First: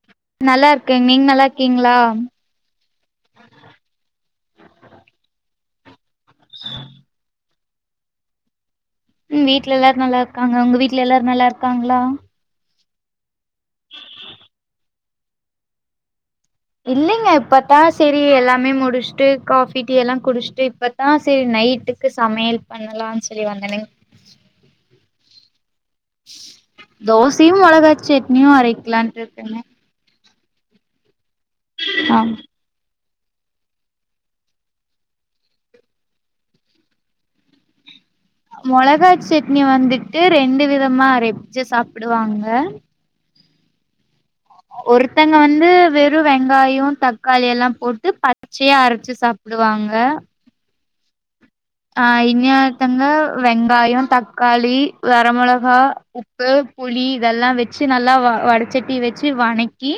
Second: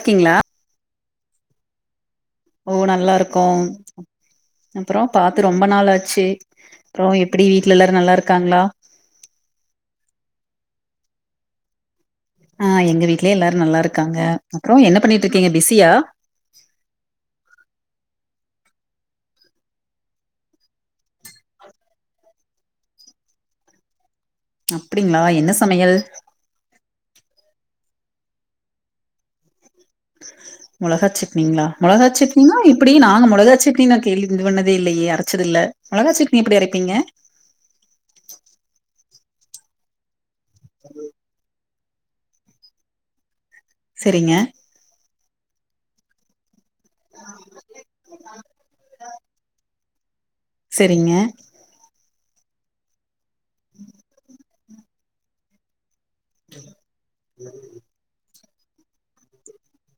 க்கீங்ளா க்க நீங் நல்லா இருக்கீங்ளா ஓ நல்லா இருக்கோ அப்புறோ பாத்துரோ ம்ப நாள் ஆச் ச்சி அப்றோ எப்புடி ட்ல எல்லாரு நல்லாருக்காங்ளா ம் வீட்ல எல்லாரு‌ நல்லார்க்காங்க உங்க வீட்ல எல்லாரு நல்லாருக்காங்ளா ஆ எங்க வீட் லே எல்லாரு நல்லா இருக்காங்க அப்புறோ என்னப் பண்ணிட்ருக்கீங்க பிஸியா இல்லைங்க இப்பத்தான் சேரி எல்லா மே முடிச்சுட்டு காபி டீ எல்லாம் குடிச்சுட்டு இப்பதான் சேரி நைட்டுக்கு சமையல் பண்ணலாம்னு சொல்லி வந்தனங்க அப்படிங்களா என்ன சமையல் சட்னியும் அரைக்கலான் இருக்கேங்க முளகா சி ட்னிங்களா ஆம் மொளகாச்சட்னீனா இப்படி நானும் மொளகா சட்னின்னு கேலி இது பண்ணதே இல்லையே அரைச்சது இல்ல மொளகா சட்னி எப்படி அரைப்பீங்க செட்னி வந்து இது ரெண்டு விதமா அரச்சி சாப்ட்டு விடுவாங்க சரிங்க ஒருத்தங்க வந்து வெறும் வெ வெங்காயம் தக்காளி எல்லாம் போட்டு பச்சையா அரைச்சு சாப்பிடுவாங்க ஆஹ சரிங்க ஆஹ் இன்னொருத்தங்க வெங்காயம் தக் தக்காளி வரமொளகா உப்பு புளி இதெல்லாம் வச்சு நல்லா வ வட சட்டி வச்சு வணக்கி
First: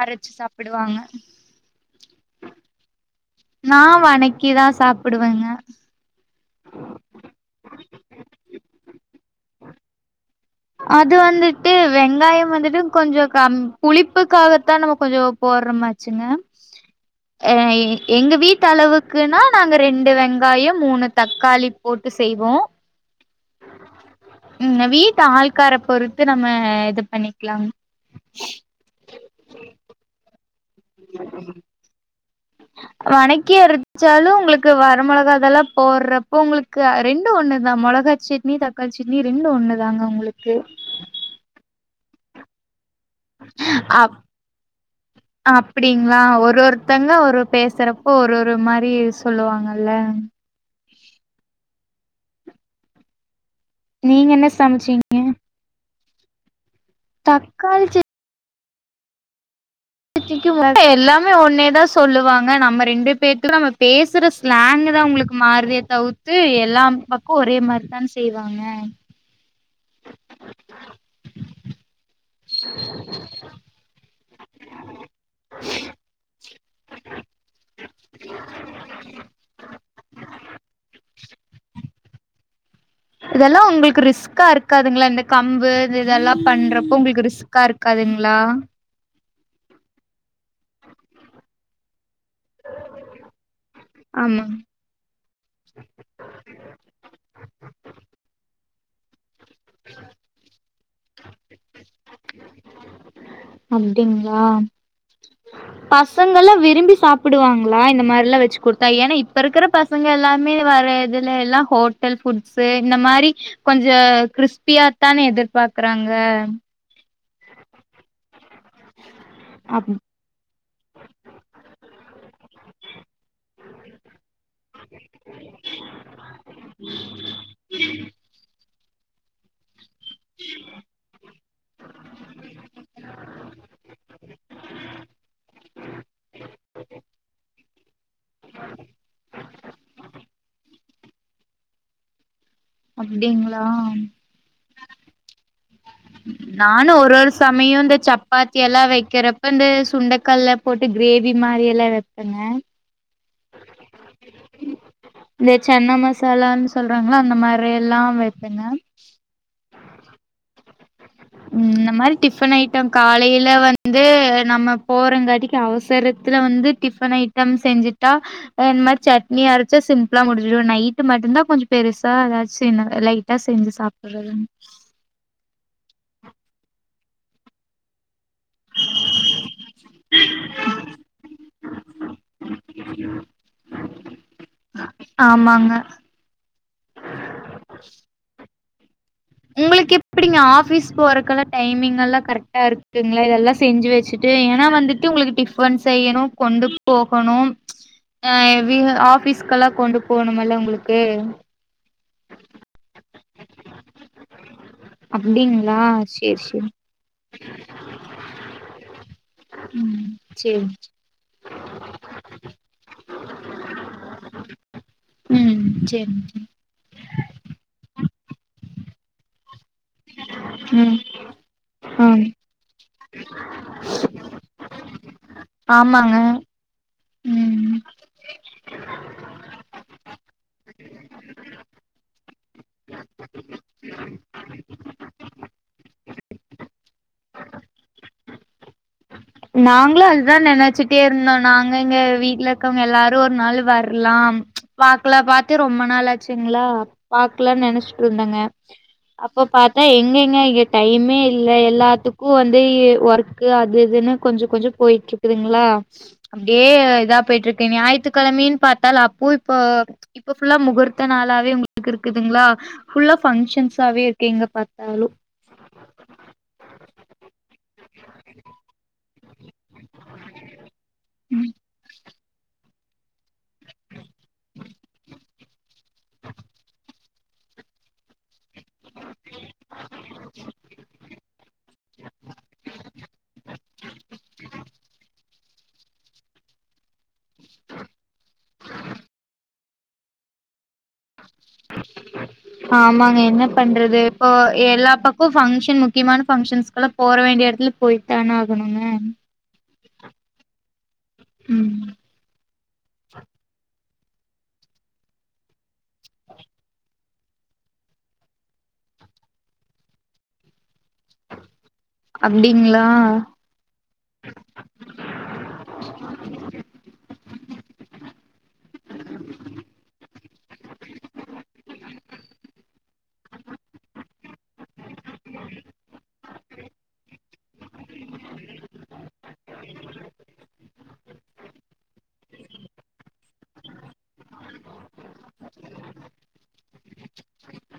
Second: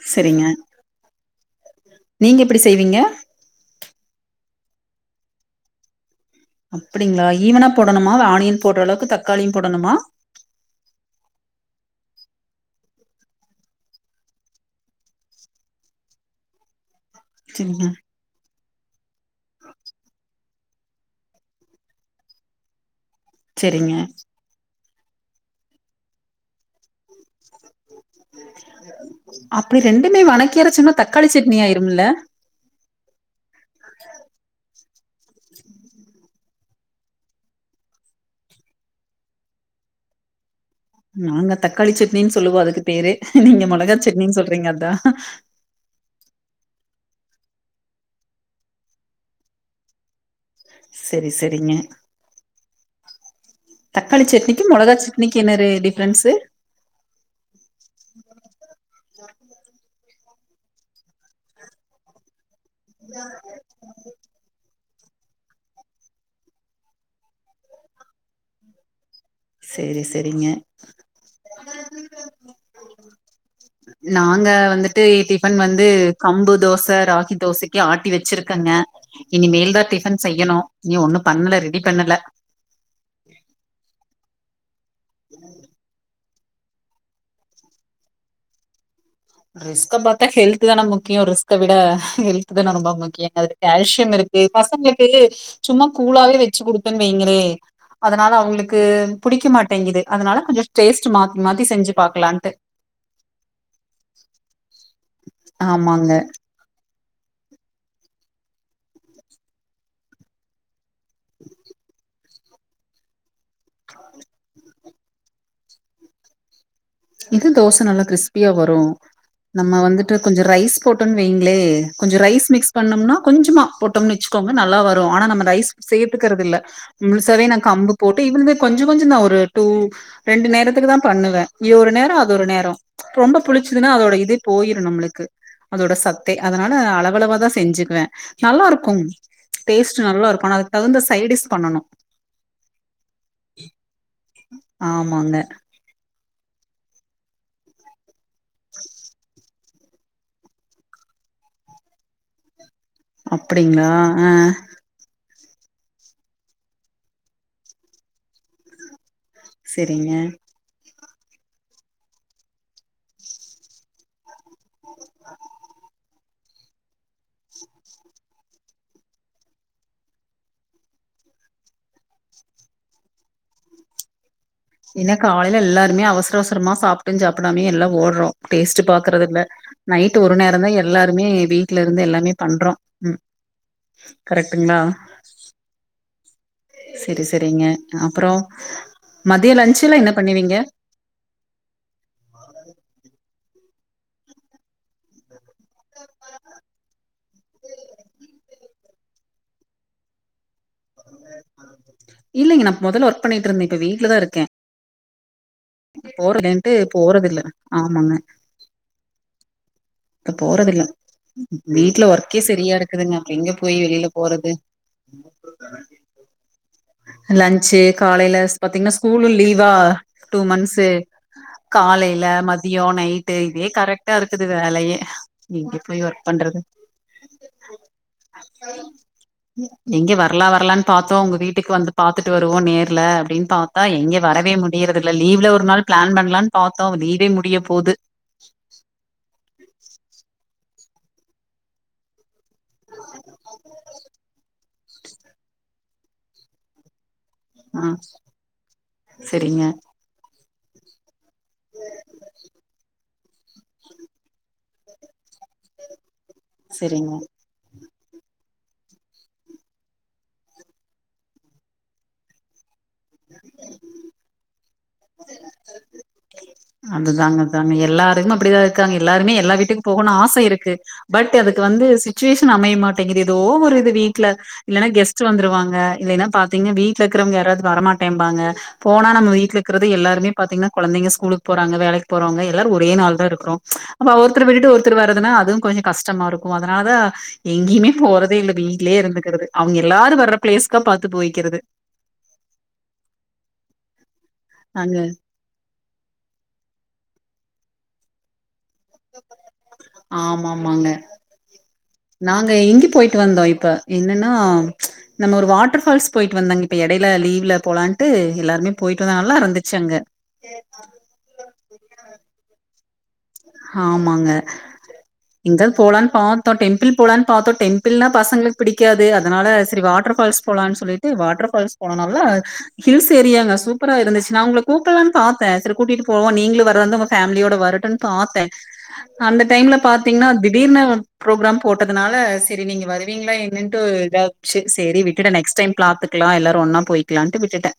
அரைச்சு செரிங்க சாப்பிடுவாங்க நீங்க எப்படி செய்வீங்க நா வணக்கிதான் சாப்பிடுவேங்க அப்படிங்களா ஈவனா போடணுமா ஆணியன் போடுற அளவுக்கு தக் தக்காளியும் போடணுமா அது வந்துட்டு வெங்காயம் வந்துட்டு கொஞ்சம் கம் புளிப்புக்காகத்தான் நம்ம கொஞ்சம் போடுறமாச்சுங்க அஹ செரிங்க எங்க வீட் எந்தளவுக்குன்னா நாங்க ரெண்டு வெங்காயம் மூணு தக்காளி போட்டு செய்வோம் சேரிங்க இவங்க வீட் அஆ க்கார பொறுத்து நம்ம இது பண்ணி அப்ப ரெண்டுமே வண வணக்கி அரச்சாலு உங்களுக்கு வ ர மொளகா அதெல்லா போட்றப்போ உங்களுக்கு அ, ரெண்டு ஒன்னு தா மொளகா சட்னி தக்காளி சட்னி ரெண்டு ஒன்னு தாங்க உங்களுக்கு நாங்க தக்காளி சட்னின் சொல்லுவோ அதுக்கு பேரு நீங்க மொளகா அப் சட்னின் சொல்றீங்க அதா த்தங்க ஒரு பேசறப்போ ஒரு ஒரு மாரி சொல்லுவாங்கல்ல செரி செரிங்க தக்காளி நீங்க என்ன சட்னிக்கு மொளகா சட்னிக்கு என்ன ரே டிஃப் ப்ரெண்ஸு தக்காளிச் சட் னிக்கு [unintelligible] எல்லாமே ஒன்னே தா சொல்லுவாங்க ஆனா நம்ம ரெண்டு பேத்துக்கு நம்ம பேசுற ஸ்லாங் இதா உங்குளுக்கு மாறுதே தவுத்து எல்லாம்பக்கு ஒரே மாரிதான் செய்வாங்க செரி செரிங்க நாங்க வந்துட்டு டிஃபன் வந்து கம்பு தோச ராகி தோசைக்கி ஆட்டி வச்சிருக்கங்க இனி மேல்தா டிஃபன் செய்யணு இனியு ஒன்னு பண்ணுல ரெடி பண்ணல இதெல்லா உங்கள்க்கு ரிஸ்க்கா இருக் காதுங்ளா இந்த கம்பு இந்த இதெல்லா பண்றப்ப உங்ளுக்கு ரிஸ்க்கா இருக்காதுங்ளா ரிஸ்க்க பாத்தா ஹெல்த் தான முக்கிய ரிஸ்க்க விட ஹெல்த் தான ரொம்ப முக்கியனாரு கால்சியம் இருக்கு ஆமாங் பசங்ளுக்கு சும்மா கூழாவே வச்சு குடுத்தன் வைங்களே அதனால அவங்களுக் க்கு புடிக்க மாட்டேங்கிது அதுனால கொஞ்சோ டேஸ்ட் மாத்தி மாத்தி செஞ்சு பாக்லான்ட்டு ஆ பசங்கலா விரும்பி சாப் புடுவாங்ளா இந்த மார்லா வச்சு குடுத்தா ஏனா இப்ப இருக்கிற பசங்க எல்லாமே வர இதுல எல்லா ஹோட்டல் ஃபுட்ஸு இந்த மாரி கொஞ்ச கிரிஸ்பியா தானே இது பாக்குறாங்க இது தோச நல்லா கிரிஸ்பியா வ டு நம்ம அப் வந்துட்டு கொஞ்சோ ரைஸ் போட்டோன் வைங்ளே கொஞ்சு ரைஸ் மிக்ஸ் பண்ணம்னா கொஞ்சுமா போட்டோம் நெச்கோங்க நல்லா வரு ஆனா நம்ம ரைஸ் சேத்துக்கறதில்ல முழுசாவே நான் கம்பு போட்டு இவில்தே கொஞ்சு கொஞ்சந்தா ஒரு டூ ரெண்டு நேரத்துக்கு தா பண்ணுவே இது ஒரு நேர அது ஒரு நேர ரொம்ப புளிச்சதுனா அதோட இதே போயிரு நம்முளுக்கு அதோட சத்தே அதனால அளவளவா தா செஞ்சுக்குவே நல்லாருக்கு டேஸ்ட் நல்லாருக்கு ஆனா அதுக்கு தகுந்த சைடிஸ் பண்ணனு அப்டிங்ளா ஆமாங்க நானு ஒரு ஒரு சமயோ இந்த சப்பாத்தி எல்லா வெக்கறப்ப இந்த சுண்டக்கல்ல போட்டு க்ரேவி மாரி எல்லா வெப்பேங்க அப்படிங்களா ஆஹ் இந்த சன்ன மசாலான் சொல்றாங்கல்ல அந்த மாரி எல்லா வெப்பேங்க செரிங்க உம் இந்த மாரி டிஃபன் ஐட்டம் காலைல வந்து நம்ம போறங்காட்டிக்கு அவசரத்துல வந்து டிஃபன் ஐட்டம் செஞ்சுட்டா அ, இந் மாரி சட்னி அரச்சா சிம்பிளா முடிஞ்சிரு நைட்டு மட்டுந்தா கொஞ்சோ பெருசா எதாச் சின்னதா லைட்டா செஞ்சு சாப்பிறதுன் ல்ல எல்லாருமே அவசர அவசரமா சாப்ட்டுஞ் சாப்டாமயு எல்லா ஓட்றோ டேஸ்ட்டு பாக்கறதில்ல நைட்டு ஒரு நேரந்தா எல்லாருமே வீட்லருந்து எல்லாமே பண்றோ ம் கரக்ட்டுங்களா ஆமாங்க செரி செரிங்க அப்றோ உங்களுக்கு எப்படிங்க ஆஃபிஸ் போறக்கெல்லா டைமிங் எல்லா கரக்ட்டா இருக்குங்களா இதெல்லா செஞ்சு வெச்சுட்டு ஏன்னா வந்துட்டு உங்களுக்கு டிஃப் பன் செய்யணு கொண்டு போகணு ஆஹ் வீ ஆஃபிஸ்கெல்லா கொண்டு போனுமல்ல உங்களு கே இல்லைங்க நா மொதல்ல ஒர்க் பண்ணிட்ருந்தே இப்ப வீட்ல தா இருக்கே அப்டிங்களா சேரி சேரி [inaudible] போறதில்ல ஆமாங்க ம் இப்ப சேரி போறதில்ல வீட்ல ஒர்க்கே செரியா இருக்குதுங்க அப்ற எங்க போய் வெளில போறது ம் சேரி லன்ச்சு காலைல ஸ் பாத்தீங்னா ஸ்கூலு வா டூ மன்ஸ்ஸு ம் ஆ காலைல மதியோ நைட்டு இதே கரெக்ட்டா இருக்குது வேலையே எங்க போய் ஆமாங்க ஒர்க் பண்றது ம் எங்க வரலா வரலான் பாத்தோ உங்க வீட்டுக் வந்து பாத்துட் டு வருவோ நேர்ல அப்படின்னு பாத்தா எங்க வரவே முடியறது இல்ல லீவ்ல ஒரு நாள் பிளான் பண்ணலாம்னு பாத்தோ லீவே முடிய போது தா நெனைச்சிட்டே இருந்தோ நாங்க எங்க வீட்ல இருக்கவங்க எல்லாரு ஒரு நாள் வரலாம் பாக்கல பாத்தே ரொம்ப நாளாச்சுங்களா பாக்கலான்னு ஆ நெனச்சிட்டு இருந்தங்க அப்ப செரிங்க பாத்தா எங்கங்க டைமே இல்ல எல்லாத்துக்கு வந்து ஒர்க் கு அது இதுன்னு கொஞ்ச கொஞ்ச போயிட்ருக்குதுங்களா அப்படியே செரிங்க இதா போய்டு இருக்கு ஞாயித்துக் கிழமைனு பாத்தா அப்போ இப்ப இப்ப ஃபுல்லா முகூர்த்த நாளாவே உங்க க்கு இருக்குதுங்களா ஃபுல்லா பங்க்ஷன்ஸாவே இருக்கு எங்க பாத் தாலு அதுதாங்க அதாங்க எல்லாரும் அப்படிதா இருக்காங்க எல்லாருமே [unintelligible] டு போகனு ஆசை இருக்கு பட் அதுக்கு வந்து சிச் சுவேஷன் அமைய மாட்டேங்குது ஏதோ ஒரு இது வீட்ல இல்லன்னா கெஸ்ட் வந்துருவாங்க இல்லைன்னா பாத்தீங்கனா வீட் க்கரவுங்க யாராவது வரமாட்டேன்ம்பாங்க போனா நம்ம வீட்ல இருக்கறது எல்லாருமே பாத்தீங்கன்னா கொழந்தைங்க ஸ்கூலுக் வேலைக்கு போறவங்க எல்லாரு ஒரே நாள் தான் இருக்கறோ அப்ப ஒருத்தர விட்டுட்டு ஒருத்தர் வரதுன்னா அஹ் அதுவு கொஞ்ச கஷ்டமா இருக்கு அதனால தா எங்கேயுமே போறதே இல்ல வீட்லே இருந்துக்கறது அவங்க எல்லாரு வர்ற பிளேஸ்கா பாத் ஆமாங்க என்ன பண்றது இப்ப எல்லா நாங்க பக்க பங்க்ஷன் முக்கியமான பங்க்ஷன்ஸ்க்கலா போர வேண்டிய எடத்ல எல்ல போய்த்தான ஆமாமாங்க ம் நாங்க இங்கு போயிட்டு வந்தோ இப்ப என்னன்னா நம்ம ஒரு வாட் ட்டர்ஃபால்ஸ் போயிட்டு வந்தங்க இப்ப எடை யில லீவ்ல போலான்ட்டு எல்லாருமே போயிட்டோ நல்லா இருந்துச்சு அங்க அப்டிங்ளா ஆஹ் ஆமாங்க எங்கயாது போலான்னு பாத்தோ டெம்பிள் போலான்னு பாத்தோ டெம்பிள்னா பசங்களுக்கு பிடிக்காது அதனால சரி வாட்டர்ஃபால்ஸ் போலான்னு சொல்லிட்டு வாட்டர்ஃபால்ஸ் போனனால ஹில்ஸ் ஏரியாங்க சூப்பரா இருந்துச்சு நா உங்களக் கூப் டலானு பாத்தேன் சரி கூட்டிட்டு போவோ நீ நீங்களு வரதாருந்தா உங்க ஃபேமிலியோட வரட்டுன் பாத்தீங்கன்னா திடீர்னு ப்பிங்களா என்னன்ட்டு ஒரு இதாச்சு சரி விட்டுட்ட நெக்ஸ்ட் டைம் பாத்துக்லா எல்லாரு ஒன்னா போயிக்கலான்ட்டு விட்டுட்டே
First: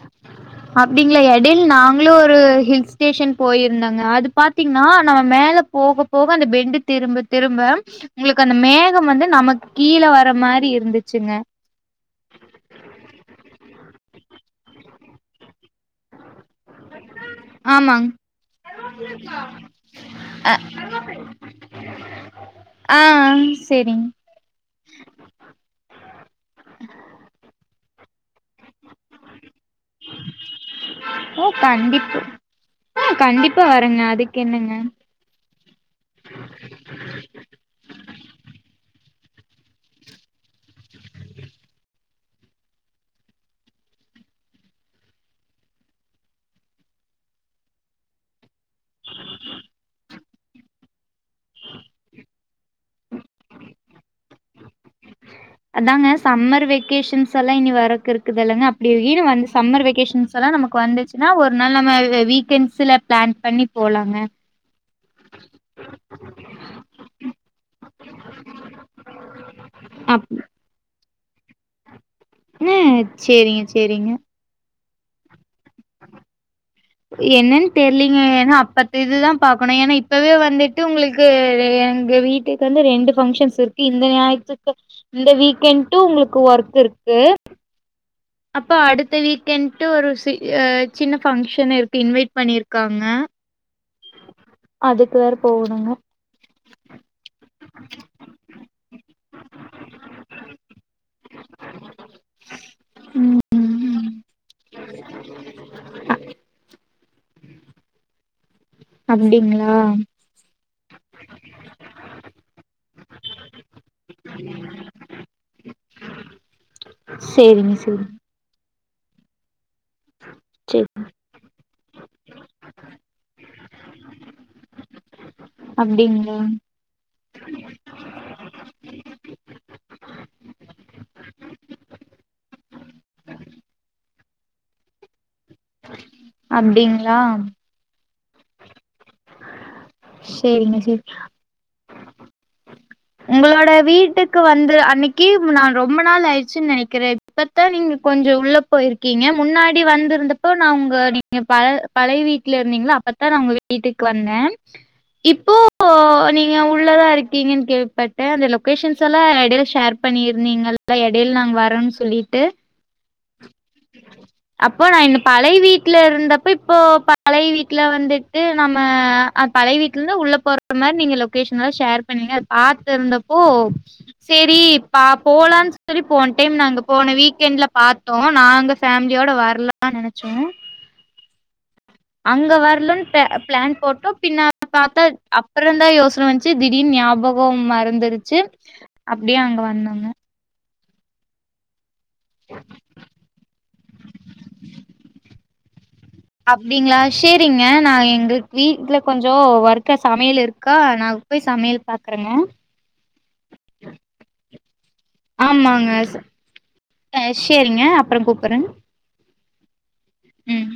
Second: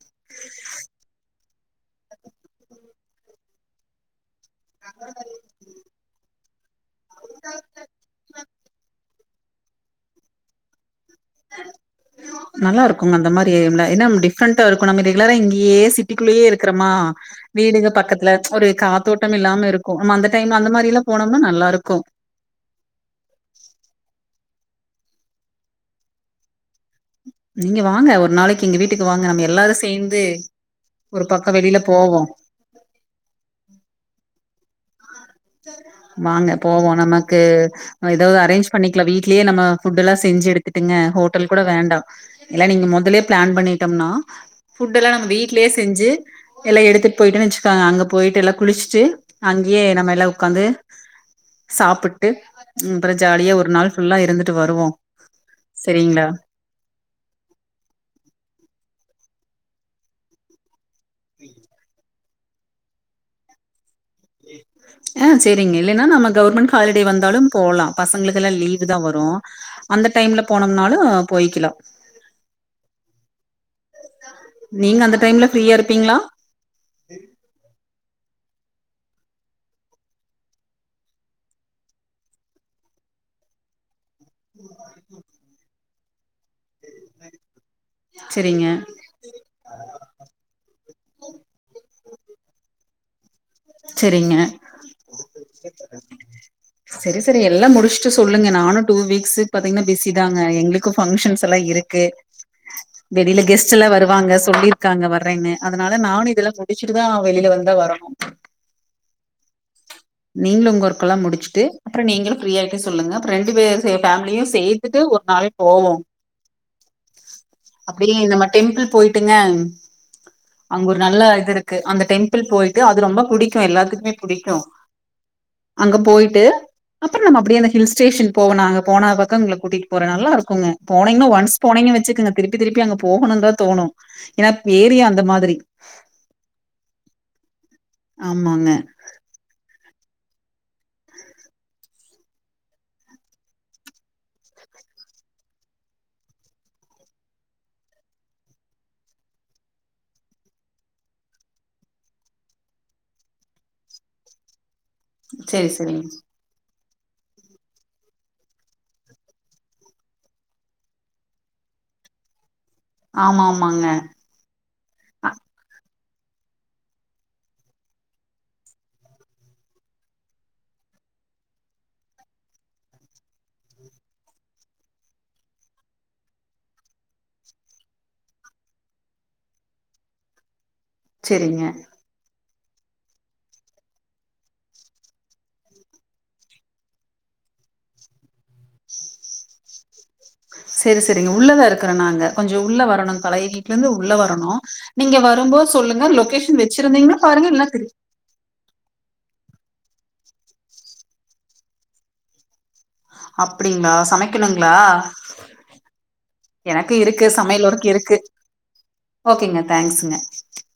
வெகேஷன் போயிருந்தங்க அது பாட் தீங்னா நம்ம மேல போக போ அப்போ அந்த பெண்டுக் திரும்ப திரும்ப உங்களுக் அந் அந்த மேகம் வந்து நமக் கீழ வர மாரி இருந்து நல்லா இருக்குங்க அந்த மாரி யம்ல என்னம்டி டிஃப்ரண்டா இருக்கணு நம்ம ரெகுலரா இங்கேயே சிக் வீட்டுக்குள்ளேயே இருக்கறமா வீடுங்க ஆமாங் பக்கத்துல ஒரு காத்தோட்டம் இல்லாம இருக்கு நம்ம அந்த டைம் அந்த மாரில்லா போனோம்னா நல்லாருக்கு ஆ செரிங் இங்க வாங்க ஒரு நாளைக் கு எங்க வீட்டுக்கு வாங்க நம்ம எல்லாரு சேந்து ஒரு ஓ பக்கோ வெளில கண்டிப்பா போவோ ஆ கண்டிப்பா வரேங்க அதுக்கு என்னங்க வாங்க போவோ நமக்கு ஏதாவது அரேஞ்ச் பண்ணிக்ல வீட்லயே நம்ம ஃபுட் எல்லா செஞ்சு எடுத்துட்டுங்க ஹோட்டல் கூட வேண்டா எல்லா நீங்க மொதலே ப்ளன் பண்ணிட்டம்னா ஃபுட் எல்லா நம்ம வீட்லே செஞ்சு எல்லா எடுத்துட்டு போய்ட்டன் வச்சுக்கோங்க அங்க போய்ட்டு எல்லா குளிச்சிட்டு எ நம்ம எல்லா உக்காந்து சாப்பிட்டு ம் அப்புறோ ஜாலியா ஒரு நாள் ஃபுல்லா இருந்துட்டு வருவோ அதாங்க சரிங்களா சம்மர் வெக்கேஷன்ஸ் எல்லா இனி வரக்கு இருக்குது இல்லங்க அப்டி இரு வந்து சம்மர் வெகேஷன்ஸ் எல்லா நமக்கு வந்துச் ன்னா ஒரு நாள் நம்ம வீக் கென்ட்ஸ்ல பிளான் பண்ணி போலா ஆ செரிங்க இல்லைன்னா நம்ம கவர்மெண்ட் ஹாலிடே வந்தாலு போலா பசங்களுக்கெல்லா லீவுதா வரு அந்த அப் டைம்ல போனம்னாலு போய்க்கிலா அ சேரிங்க சேரிங்க நீங்க அந்த டைம்ல ஃப்ரீயா இருப்பிங்ளா என்னென் தெர்லிங் க அப்பத்து இதுதா பாக்கணு ஏன்னா இப்பவே வந்துட்டு உங்களுக்கு எங்க வீட்டுக்கு வந்து ரெண்டு பங்கஷன்ஸ் இருக்கு இந்த ஞாயித்துக இந்த வீக்கெண்ட் டு உங்களுக்கு ஒர்க் இருக்கு சரிங்க அப்போ அடுத்த வீக்கெண்ட்டு ஒரு சி அ சின்ன பங்க்ஷன் இருக்கு இன்வைட் பண்ணிருக் காங்க செரிங்க போகணுங்க செரி செரி எல்லா முடிச்ட்டு சொல்லுங்க நானு டூ வீக்ஸு பாத்திங்னா பிஸிதாங்க எங்களுக்கு பங்க்ஷன்ஸ் எல்லா இருக்கு வெளில கெஸ்ட் எல்லா ம் வருவாங்க சொல்லிருக்காங்க வரேன்னு அதனால நானு இதெல்லா முடிச்சுட்டுதா வெளில வந்தா வரணு அப்டிங்களா நீங்களும் உங்க ஒர்க்கெல்லாம் முடிச்சுட்டு அப்புறம் நீங்களும் ஃப்ரீ ஆயிட்டு சொல்லுங்க அப்புறம் ரெண்டு பேர் சேர் ஃபேமிலியும் சேத்துட்டு ஒரு நாள் போவோம் சேரிங்க சேரிங்க அப்புடியே இந்த மாரி டெம்பிள் போய்ட்டுங்க அங்க சேரி ஒரு நல்ல இதுருக்கு அந்த டெம்ப்பிள் போயி அது ரொம்ப புடிக்கு எல்லாத்துக்மே புடிக்கு அங்க அப்டிங்களா போயிட்டு அப்பறோ நம்ம அப்டியே அந்த ஹில் ஸ்டேஷன் போனாங்க போனா பக்கம் எங்கள கூட்டிட்டு போற நல்லா இருக்குங்க போனீங்னா ஒன்ஸ் போனீங்கன் வச்சுக்குங்க திருப்பி திருப்பி அங்க போகணுன் தா தோணு ஏனா ஏரிய அப்டிங்ளா ஆமாங்க சேரிங்க சேரி உங்களோடய வீட்டுக்கு வந்து அன்னக்கி நா ரொம்ப நாள் ஆயிருச்சுன் நெனைக்கிறே இப்பத்தா நீங்க கொஞ்ச உள்ள போயிருக்கீங்க முன்னாடி வந்திருந்தப்போ நா உங்க நீங்க பழ பழைய வீட்ல இருந்தீங்ளா அப்பத்தா நா உங்க வீட்டுக்கு வந்தே இப்போ செரி செரிங்க நீங்க உள் உள்ளதா இருக்கீங்கன் கேட் பட்டு அந்த லொகேஷன்ஸெல்லா எடைல ஷேர் பண்ணியிருந்தீங்கள்ல எடைல நாங்க வரோம்ன் சொல்லிட்டு ஆமா ஆமா அப்போ அந்த பழைய வீட் ட்ல இருந்தப்ப இப்போ பழைய வீட்ல வந்துட்டு நம்ம அஹ் பழைய வீட்ல இருந்து உள்ள போறது மாரி நீங்க லொகேஷன்லா ஷேர் பண்ணுங்க பாத்து இருந்தப்போ சேரி பா போலான் சொல்லி போன் டைம் நா அங்க போன வீக்கெண்ட்ல பாத்தோ நாங்க ஃபேம்லியோட வர்லான் நெனச்சோ செரிங்க அங்க வரலான் பே பிளான் போட்டோ, பின்ன பாத்தா அப்பறந்தா யோஸ்ன வந்துச்சு திடீனு ஞாபகோ மறந்துருச்சு. அப்டியே அங்க வந்தாங்க. செரி செரிங்க உள்ளதா இருக் கருனாங்க கொஞ்ச உள்ள வரணுங் பழைய வீட்லருந்து உள்ள வரணு. நீங்க வரும்போ சொல்லுங்க. லொகேஷன் அப்டிங்களா வச்சிருந்தீங்கன்னா பாருங்க சேரிங்க. இல்லன்னா திரு நா எங்கு வீட்டுல கொஞ்ச. ஜோ ஒர்க்கா சமையல் இருக்கா நாங்க போய் சமையல் பாக்குறேங்க. அப்டிங்களா சமைக்கணுங்களா. ஆமாங்க, ச எனக்கு அ இருக்கு சமையல் ஷேரிங்க ஒர்க் இருக்கு அப்பறம் கூப்பிறங். ஓகேங்க தேங்க்ஸ்ங்க ம்..